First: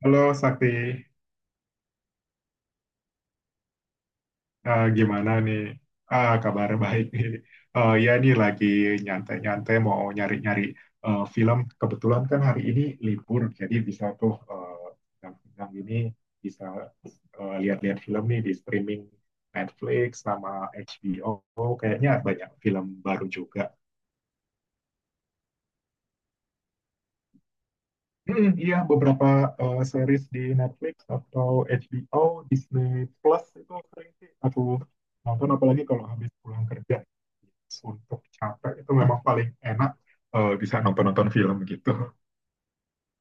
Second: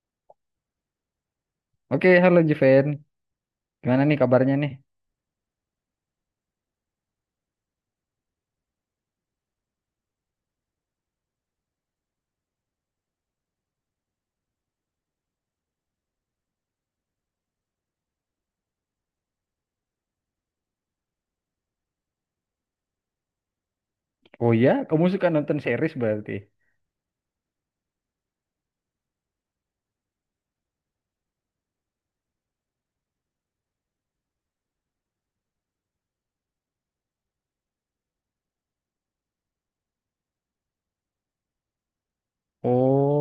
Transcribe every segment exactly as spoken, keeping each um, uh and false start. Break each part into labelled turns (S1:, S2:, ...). S1: Halo Sakti,
S2: Oke, halo Juven. Gimana nih kabarnya nih?
S1: Eh, gimana nih? Ah, kabar baik nih. Eh, ya nih lagi nyantai-nyantai mau nyari-nyari eh, film. Kebetulan kan hari ini libur, jadi bisa tuh eh, yang ini bisa eh, lihat-lihat film nih di streaming Netflix sama H B O. Kayaknya banyak film baru juga.
S2: Oh ya, kamu suka nonton series berarti.
S1: Hmm, iya, beberapa eh, series di Netflix atau H B O, Disney Plus itu sering sih aku nonton, apalagi kalau habis pulang kerja. Untuk capek itu memang paling enak eh, bisa nonton-nonton film gitu.
S2: Oh,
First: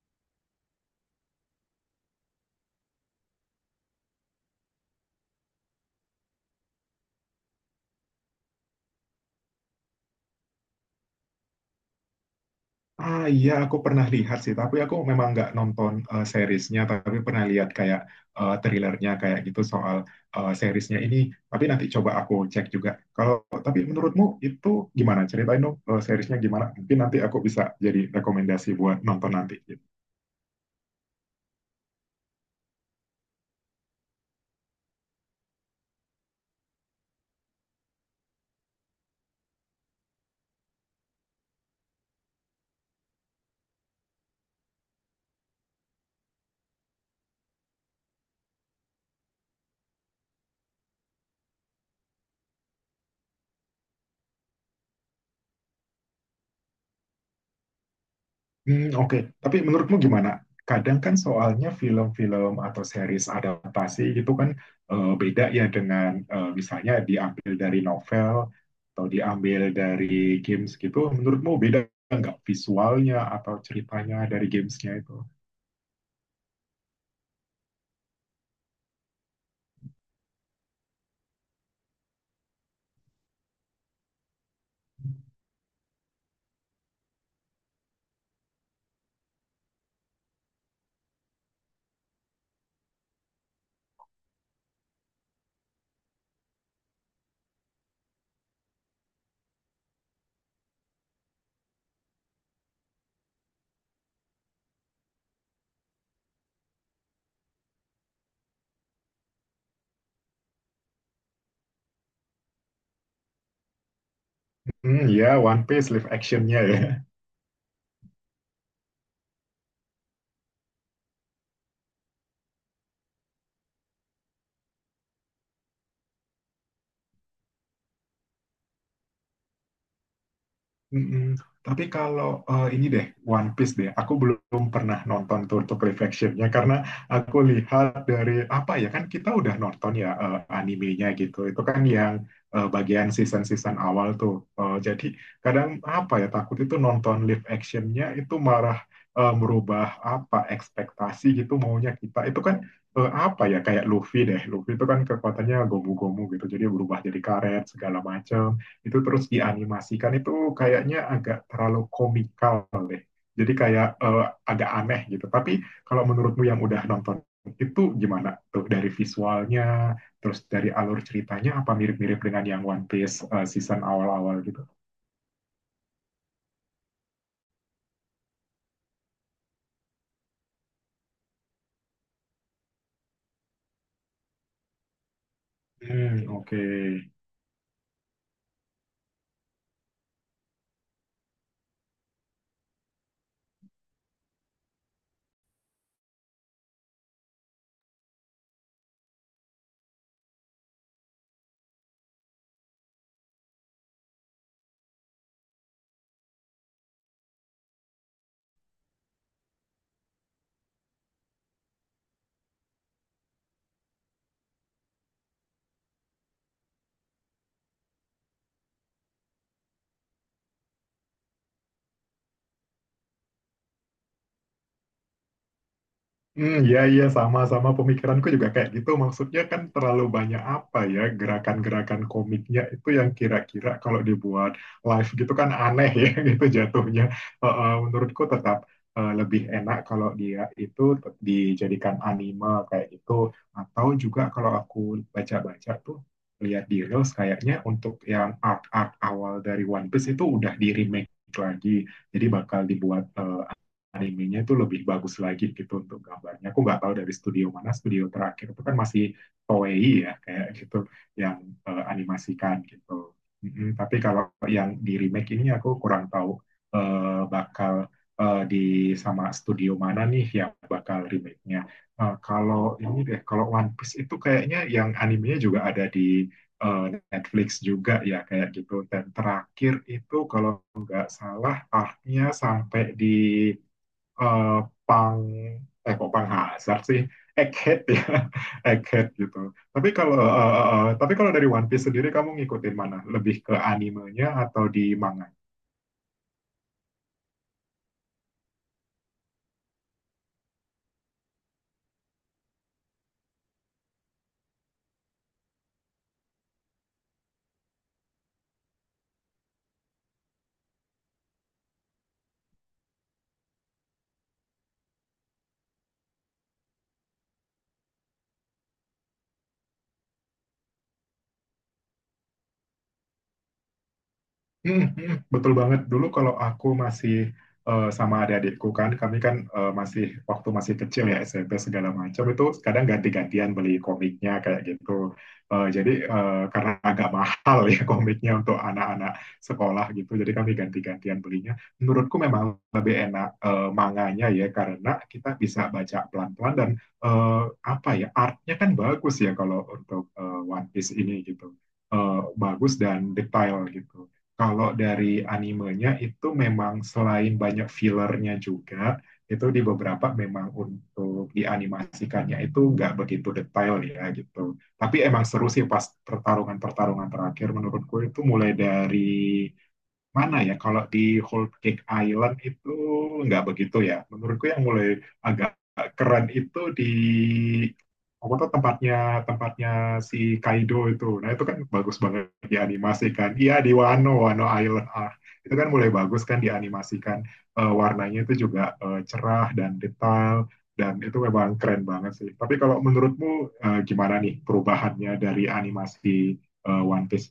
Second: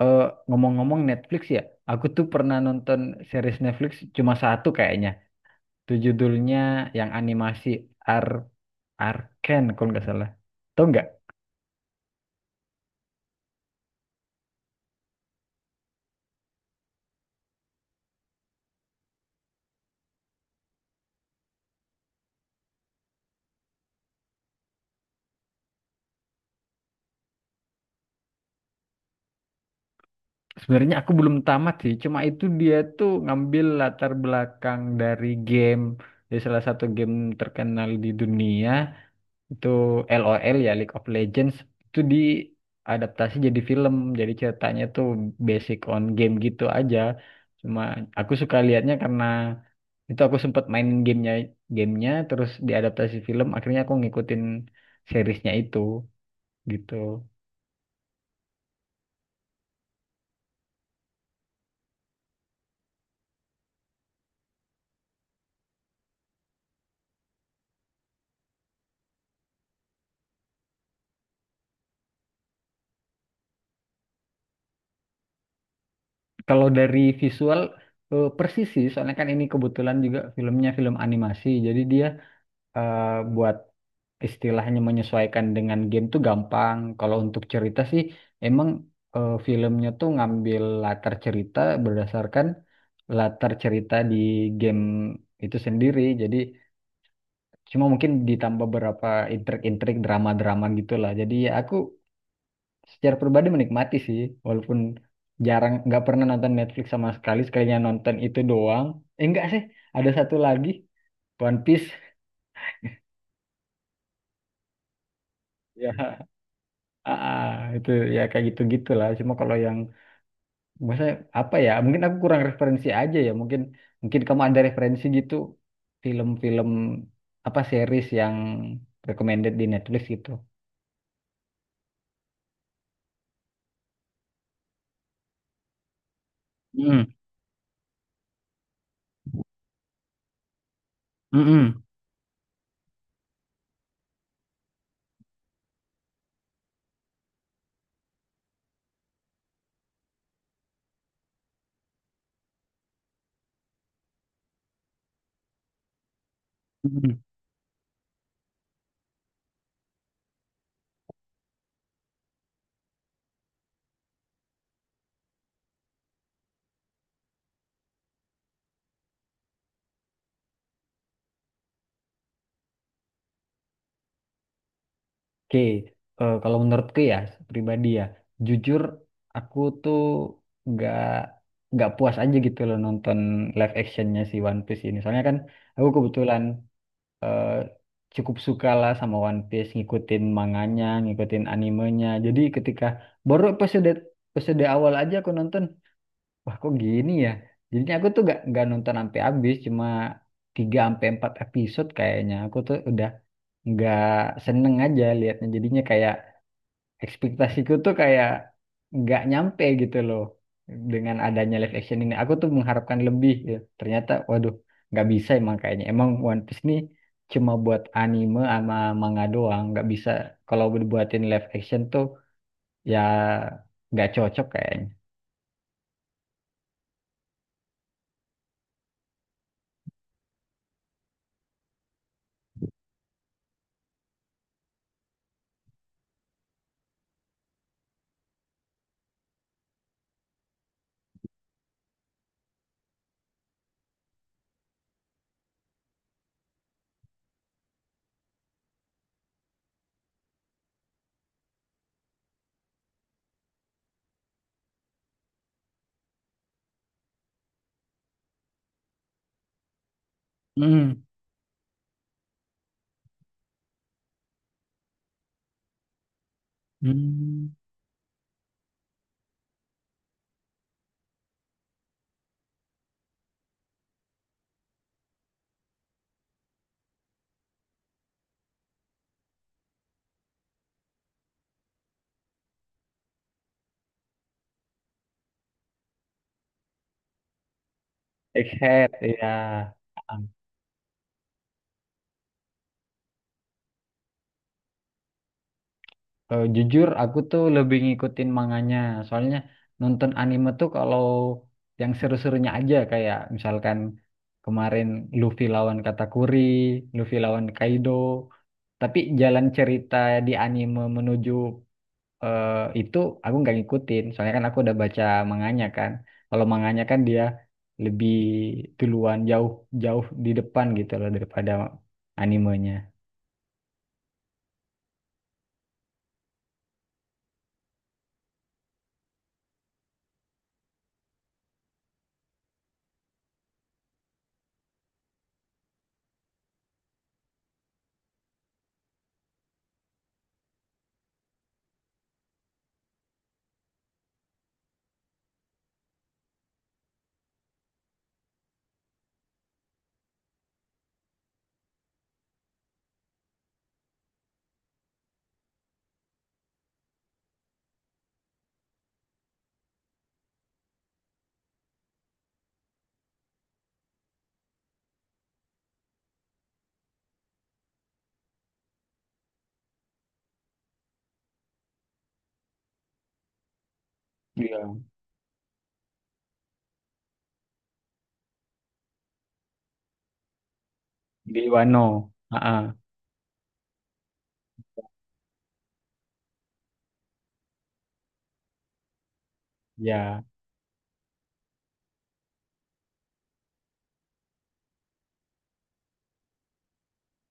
S2: eh, Ngomong-ngomong Netflix ya. Aku tuh pernah nonton series Netflix cuma satu kayaknya. Itu judulnya yang animasi Ar Arcane kalau nggak salah. Tahu nggak?
S1: Ah iya, aku pernah lihat sih, tapi aku memang nggak nonton eh, seriesnya, tapi pernah lihat kayak eh, trailernya kayak gitu soal eh, seriesnya ini. Tapi nanti coba aku cek juga. Kalau tapi menurutmu itu gimana? Ceritain dong, eh, seriesnya gimana? Mungkin nanti aku bisa jadi rekomendasi buat nonton nanti, gitu.
S2: Sebenarnya aku belum tamat sih. Cuma itu dia tuh ngambil latar belakang dari game, dari salah satu game terkenal di dunia. Itu LOL ya, League of Legends, itu diadaptasi jadi film, jadi ceritanya tuh basic on game gitu aja. Cuma aku suka lihatnya karena itu aku sempat mainin gamenya, gamenya terus diadaptasi film akhirnya aku ngikutin seriesnya itu gitu.
S1: Hmm. Oke. Tapi menurutmu gimana? Kadang kan soalnya film-film atau series adaptasi itu kan eh, beda ya dengan eh, misalnya diambil dari novel atau diambil dari games gitu. Menurutmu beda nggak visualnya atau ceritanya dari gamesnya itu?
S2: Kalau dari visual eh, persis sih soalnya kan ini kebetulan juga filmnya film animasi jadi dia eh, buat istilahnya menyesuaikan dengan game tuh gampang. Kalau untuk cerita sih emang eh, filmnya tuh ngambil latar cerita berdasarkan latar cerita di game itu sendiri. Jadi cuma mungkin ditambah beberapa intrik-intrik drama-drama gitulah. Jadi ya aku secara pribadi menikmati sih, walaupun jarang, nggak pernah nonton Netflix sama sekali, sekalinya nonton itu doang. Eh enggak sih, ada satu lagi, One Piece.
S1: Hmm, ya, One Piece live
S2: Ya,
S1: actionnya ya.
S2: Ah, ah, itu ya kayak gitu gitu lah. Cuma kalau yang maksudnya apa ya? Mungkin aku kurang referensi aja ya. Mungkin mungkin kamu ada referensi gitu, film-film apa series yang recommended di Netflix gitu.
S1: Mm-mm. Tapi kalau eh, ini deh, One Piece deh, aku belum pernah nonton tuh untuk live actionnya karena
S2: Hmm,
S1: aku lihat dari apa ya, kan kita udah nonton ya eh, animenya gitu, itu
S2: mm-mm,
S1: kan yang eh, bagian season-season awal tuh. Eh, jadi kadang apa ya takut itu nonton live actionnya itu marah, eh, merubah apa ekspektasi gitu maunya kita itu kan eh, apa ya kayak Luffy deh, Luffy itu kan kekuatannya gomu-gomu gitu, jadi berubah
S2: mm-mm.
S1: jadi karet segala macam itu terus dianimasikan itu kayaknya agak terlalu komikal. Jadi kayak eh, agak aneh gitu. Tapi kalau menurutmu yang udah nonton itu gimana tuh dari visualnya, terus dari alur ceritanya apa mirip-mirip dengan yang One Piece eh, season awal-awal gitu?
S2: Oke, Eh, kalau menurutku ya, pribadi ya, jujur aku tuh nggak nggak puas aja gitu loh nonton live actionnya si One Piece ini. Soalnya kan aku
S1: Hmm,
S2: kebetulan
S1: oke. Okay.
S2: eh, cukup suka lah sama One Piece, ngikutin manganya, ngikutin animenya. Jadi ketika baru episode episode awal aja aku nonton, wah kok gini ya? Jadinya aku tuh gak, nggak nonton sampai habis, cuma tiga sampai empat episode kayaknya. Aku tuh udah nggak seneng aja liatnya. Jadinya kayak ekspektasiku tuh kayak nggak nyampe gitu loh dengan adanya live action ini. Aku tuh mengharapkan lebih. Gitu. Ternyata, waduh, nggak bisa emang kayaknya. Emang One Piece nih cuma buat anime sama manga doang. Nggak bisa kalau dibuatin live action tuh ya nggak cocok kayaknya.
S1: Hmm, ya, ya, sama-sama pemikiranku juga kayak gitu. Maksudnya kan terlalu banyak apa ya, gerakan-gerakan komiknya itu yang kira-kira kalau dibuat live gitu kan aneh ya gitu jatuhnya. Eh, eh, menurutku tetap eh, lebih enak kalau dia itu tet- dijadikan anime kayak gitu. Atau juga kalau aku baca-baca tuh, lihat di Reels kayaknya untuk yang art-art awal dari One Piece itu udah di-remake lagi. Jadi bakal dibuat eh, animenya itu lebih bagus lagi gitu untuk gambarnya. Aku nggak tahu dari studio mana, studio terakhir itu kan masih Toei ya kayak gitu
S2: Hmm.
S1: yang eh, animasikan gitu. Mm-mm, tapi kalau yang di remake ini aku kurang tahu eh,
S2: Hmm.
S1: bakal eh, di sama studio mana nih yang bakal remake-nya. Eh, kalau ini deh, kalau One Piece itu kayaknya yang animenya juga ada di eh, Netflix juga ya kayak gitu. Dan terakhir itu kalau nggak salah arc sampai di eh Pang eh kok Pang Hazard sih, Egghead ya
S2: Egghead,
S1: Egghead
S2: ya.
S1: gitu. Tapi kalau eh, eh, eh, tapi kalau dari One Piece sendiri kamu ngikutin mana, lebih ke animenya atau di manga?
S2: Eh, jujur aku tuh lebih ngikutin manganya. Soalnya nonton anime tuh kalau yang seru-serunya aja kayak misalkan kemarin Luffy lawan Katakuri, Luffy lawan Kaido. Tapi jalan cerita di anime menuju eh, itu aku nggak ngikutin. Soalnya kan aku udah baca manganya kan. Kalau manganya kan dia lebih duluan jauh jauh di depan gitu loh daripada animenya.
S1: Hmm, hmm, betul banget. Dulu kalau aku masih eh, sama adik-adikku kan, kami kan eh, masih waktu masih kecil ya, S M P segala macam, itu kadang ganti-gantian beli komiknya kayak gitu. Eh, jadi eh, karena agak mahal ya komiknya untuk anak-anak sekolah gitu, jadi kami ganti-gantian belinya. Menurutku memang lebih enak eh, manganya ya karena kita bisa baca pelan-pelan dan eh, apa ya artnya kan bagus ya kalau untuk eh, One Piece ini gitu. eh, Bagus dan detail gitu. Kalau dari animenya itu memang selain banyak fillernya juga, itu di beberapa memang untuk dianimasikannya itu nggak begitu detail ya gitu. Tapi emang seru sih pas pertarungan-pertarungan terakhir, menurutku itu mulai dari mana ya, kalau di Whole Cake Island itu nggak begitu ya. Menurutku yang
S2: Iya.
S1: mulai agak keren itu di apa tuh tempatnya, tempatnya si Kaido itu. Nah
S2: Di
S1: itu kan
S2: Wano.
S1: bagus banget
S2: Heeh.
S1: dianimasikan. Iya, di Wano, Wano Island. Ah, itu kan mulai bagus kan dianimasikan. Eh, warnanya itu juga eh, cerah dan
S2: Ya.
S1: detail, dan itu memang keren banget sih. Tapi kalau menurutmu eh, gimana nih perubahannya dari animasi eh, One Piece?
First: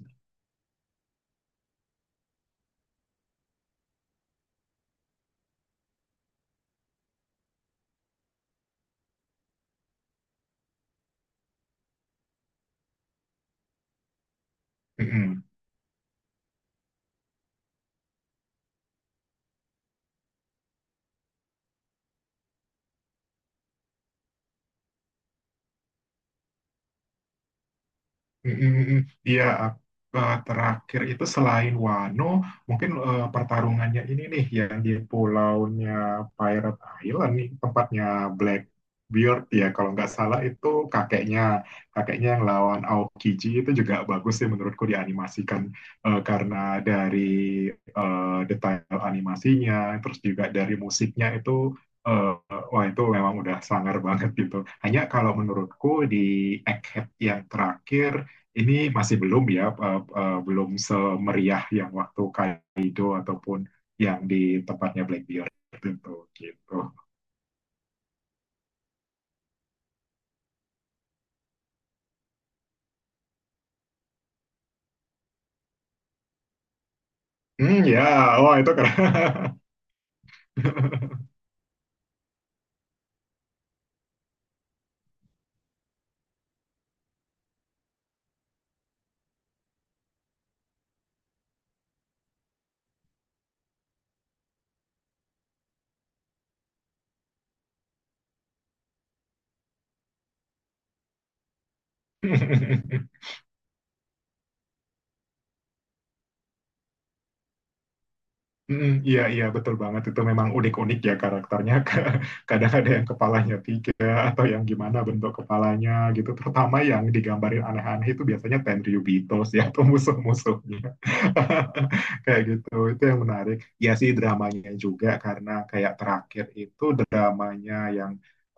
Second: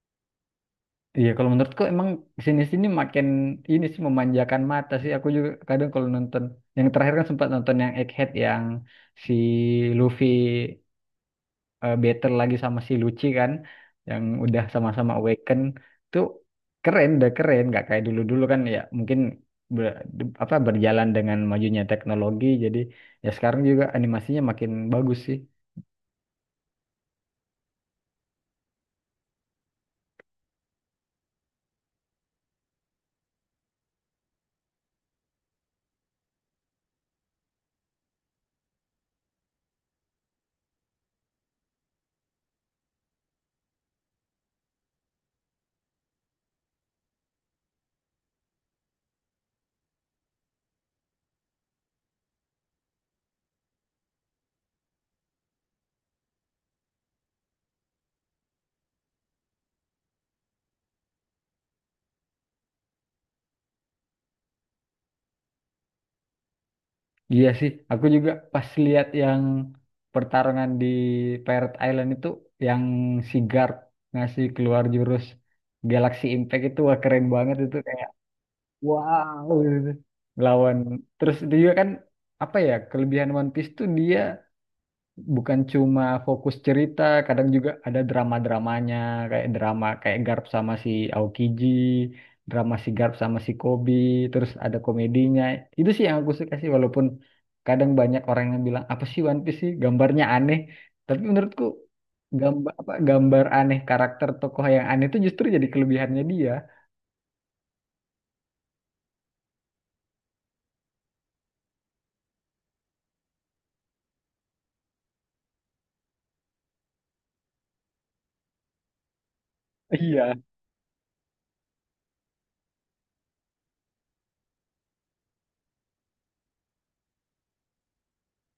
S2: Iya, kalau menurutku emang sini-sini makin ini sih memanjakan mata sih. Aku juga kadang kalau nonton yang terakhir kan sempat nonton yang Egghead yang si Luffy eh, battle lagi sama si Lucci kan yang udah sama-sama
S1: Mm-mm.
S2: awaken tuh keren, udah keren. Gak kayak dulu-dulu kan ya, mungkin ber- apa berjalan dengan majunya teknologi jadi ya sekarang juga animasinya makin bagus sih.
S1: Mm, mm, mm. Iya, eh, eh, terakhir itu selain Wano, mungkin eh, pertarungannya ini nih yang di pulaunya Pirate Island nih, tempatnya Blackbeard ya kalau nggak salah, itu kakeknya, kakeknya yang lawan Aokiji itu juga bagus sih menurutku dianimasikan, eh, karena dari eh, detail animasinya, terus juga dari musiknya itu, eh, wah itu memang udah sangar banget gitu. Hanya kalau menurutku di Egghead yang terakhir ini masih belum ya, eh, eh, belum semeriah yang waktu Kaido ataupun yang di tempatnya Blackbeard tentu gitu.
S2: Iya sih, aku juga pas lihat yang pertarungan di Pirate Island itu yang si guard ngasih keluar jurus Galaxy Impact itu wah keren banget itu
S1: Hmm ya,
S2: kayak
S1: wah itu
S2: wow
S1: keren.
S2: gitu. Lawan, terus itu juga kan apa ya kelebihan One Piece tuh dia bukan cuma fokus cerita, kadang juga ada drama-dramanya, kayak drama kayak Garp sama si Aokiji, drama si Garp sama si Kobi, terus ada komedinya. Itu sih yang aku suka sih, walaupun kadang banyak orang yang bilang, apa sih One Piece sih, gambarnya aneh. Tapi menurutku gambar, apa, gambar aneh karakter tokoh yang aneh itu justru jadi kelebihannya dia.
S1: Mm, iya, iya, betul banget, itu memang unik-unik ya karakternya. Ka- kadang ada yang kepalanya tiga atau yang gimana bentuk kepalanya gitu, terutama yang digambarin aneh-aneh itu biasanya Tenryubitos ya atau
S2: Iya.
S1: musuh-musuhnya kayak gitu, itu yang menarik ya. Sih dramanya juga karena kayak terakhir itu dramanya yang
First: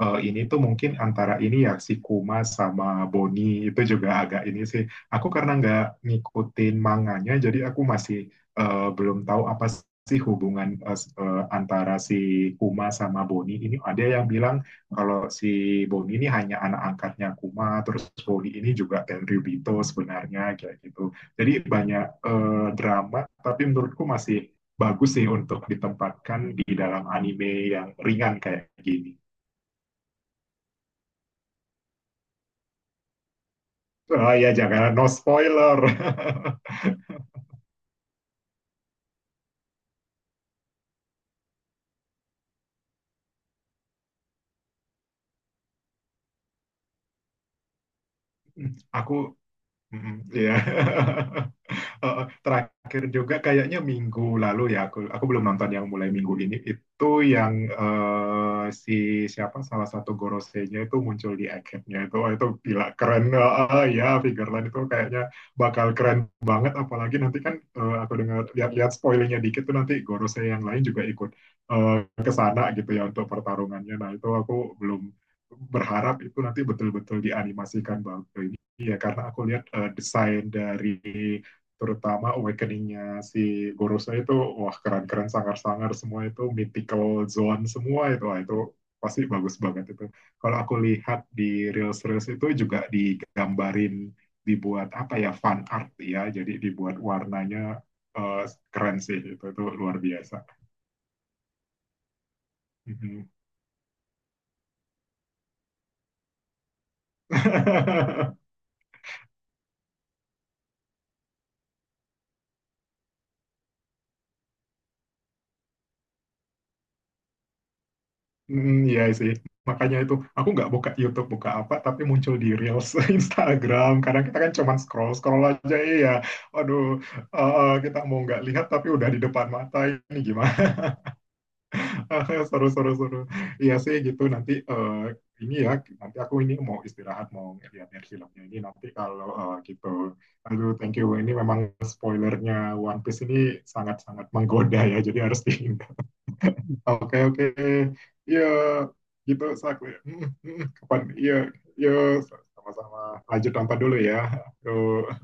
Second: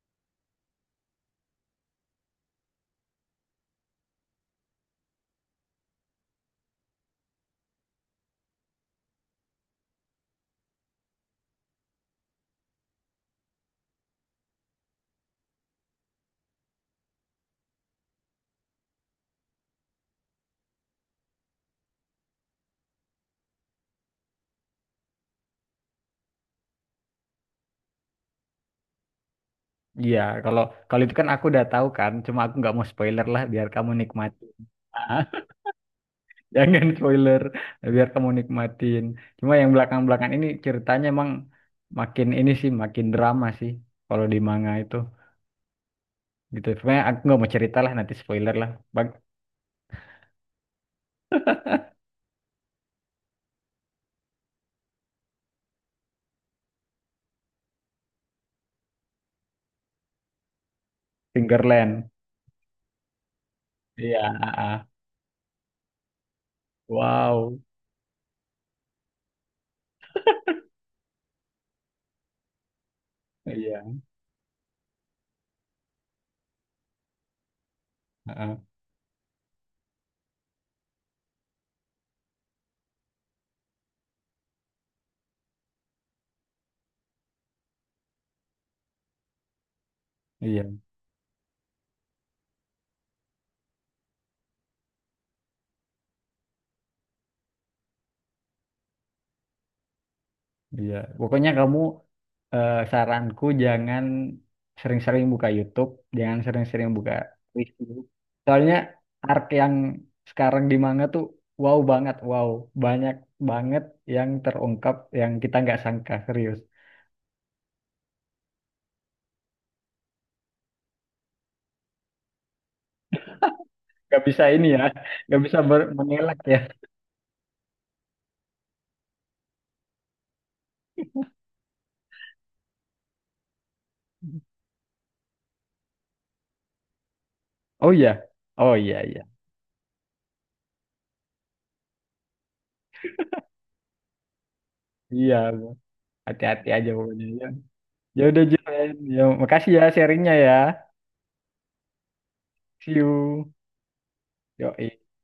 S1: eh, ini tuh mungkin antara ini ya, si Kuma sama Boni itu juga agak ini sih, aku karena nggak ngikutin manganya jadi aku masih eh, belum tahu apa sih hubungan eh, s- eh, antara si Kuma sama Boni ini. Ada yang bilang kalau si Boni ini hanya anak angkatnya Kuma, terus Boni ini juga Tenryu Bito sebenarnya kayak gitu. Jadi banyak eh, drama, tapi menurutku masih bagus sih untuk ditempatkan di dalam anime yang ringan kayak gini.
S2: Iya, kalau kalau itu kan aku udah tahu kan, cuma aku nggak mau spoiler lah biar kamu
S1: Oh
S2: nikmati.
S1: ya, jangan, no spoiler.
S2: Jangan spoiler, biar kamu nikmatin. Cuma yang belakang-belakang ini ceritanya emang makin ini sih, makin drama sih. Kalau di manga itu gitu. Sebenarnya aku nggak mau cerita lah, nanti spoiler lah. Bag
S1: Aku mm, ya. Yeah. Heeh, terakhir juga kayaknya minggu lalu ya, aku aku belum nonton yang mulai minggu ini itu yang eh, si siapa salah satu Gorosei-nya itu muncul di akhirnya
S2: Fingerland.
S1: itu, wah, itu gila keren. Heeh, ya
S2: Iya, ah,
S1: Figureland itu
S2: ah.
S1: kayaknya bakal keren banget, apalagi nanti kan
S2: Wow.
S1: eh, aku dengar lihat-lihat spoilernya dikit tuh nanti Gorosei yang lain juga ikut eh, ke sana gitu ya untuk
S2: Iya,
S1: pertarungannya. Nah itu aku belum berharap itu nanti betul-betul dianimasikan banget
S2: ah,
S1: ini
S2: ah.
S1: ya, karena aku lihat eh, desain dari terutama awakening-nya si Gorosa itu, wah, keren-keren, sangar-sangar semua itu, mythical zone semua itu, wah, itu pasti bagus banget itu. Kalau aku
S2: Iya.
S1: lihat di reels-reels itu juga digambarin, dibuat apa ya, fan art ya, jadi dibuat warnanya eh, keren sih itu itu luar biasa.
S2: Iya, pokoknya kamu, eh, saranku jangan sering-sering buka YouTube, jangan sering-sering buka Facebook. Soalnya arc yang sekarang di manga tuh wow banget, wow banyak banget yang terungkap yang kita nggak sangka, serius.
S1: Hmm, iya sih. Makanya itu, aku nggak buka YouTube, buka apa, tapi muncul di Reels Instagram.
S2: Gak
S1: Kadang kita
S2: bisa
S1: kan
S2: ini
S1: cuman
S2: ya, gak
S1: scroll-scroll
S2: bisa
S1: aja,
S2: ber-
S1: iya.
S2: mengelak ya.
S1: Aduh, eh, kita mau nggak lihat, tapi udah di depan mata ini gimana. Seru, seru, seru. Iya sih, gitu. Nanti eh, ini ya, nanti aku ini mau istirahat, mau
S2: Oh
S1: lihat-lihat
S2: iya,
S1: filmnya ini.
S2: oh
S1: Nanti
S2: iya iya,
S1: kalau eh, gitu. Aduh, thank you. Ini memang spoilernya One Piece ini sangat-sangat menggoda ya, jadi
S2: iya
S1: harus dihindari.
S2: hati-hati aja
S1: Oke,
S2: pokoknya
S1: oke,
S2: ya. Ya
S1: iya
S2: udah Jiren, ya
S1: gitu
S2: makasih
S1: Sak.
S2: ya
S1: Mm,
S2: sharingnya ya.
S1: mm. Kapan? Iya, iya,
S2: See
S1: sama-sama. Lanjut
S2: you.
S1: nonton dulu ya.
S2: Yo.
S1: Tuh.